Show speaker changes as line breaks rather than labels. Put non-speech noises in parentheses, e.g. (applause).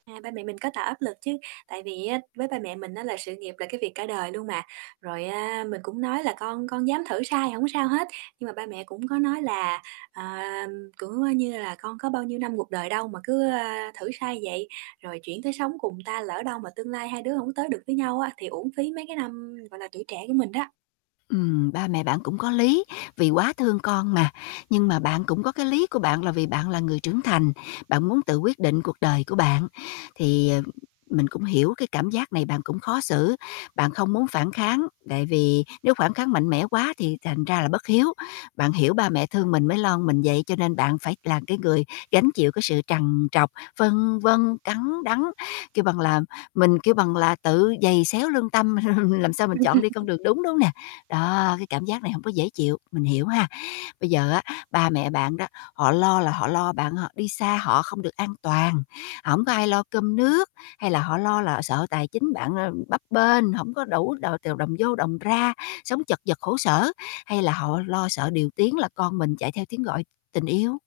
À, ba mẹ mình có tạo áp lực chứ, tại vì á, với ba mẹ mình á, là sự nghiệp là cái việc cả đời luôn mà. Rồi á, mình cũng nói là "Con con dám thử sai, hổng có sao hết," nhưng mà ba mẹ cũng có nói là, à, cũng như là "Con có bao nhiêu năm cuộc đời đâu mà cứ, a, thử sai vậy? Rồi chuyển tới sống cùng người ta lỡ đâu mà tương lai hai đứa hổng tới được với nhau á thì uổng phí mấy cái năm, gọi là, tuổi trẻ của mình đó."
Ừm, ba mẹ bạn cũng có lý, vì quá thương con mà. Nhưng mà bạn cũng có cái lý của bạn là vì bạn là người trưởng thành, bạn muốn tự quyết định cuộc đời của bạn. Thì, ờ, mình cũng hiểu cái cảm giác này bạn cũng khó xử, bạn không muốn phản kháng, tại vì nếu phản kháng mạnh mẽ quá thì thành ra là bất hiếu. Bạn hiểu ba mẹ thương mình mới lo mình vậy cho nên bạn phải là cái người gánh chịu cái sự trằn trọc, phân vân, cắn đắng, kêu bằng là, mình, kêu bằng là, tự giày xéo lương tâm (chuckles) làm sao mình chọn đi con
Ừm.
đường đúng, đúng hông nè? Đó, cái cảm giác này hông có dễ chịu, mình hiểu ha. Bây giờ á, ba mẹ bạn đó họ lo là họ lo bạn h đi xa họ không được an toàn, hổng có ai lo cơm nước? Hay là họ lo là họ sợ tài chính bạn, ờ, bấp bênh, hổng có đủ đ t đồng vô đồng ra, sống chật vật khổ sở? Hay là họ lo sợ điều tiếng là con mình chạy theo tiếng gọi tình yêu?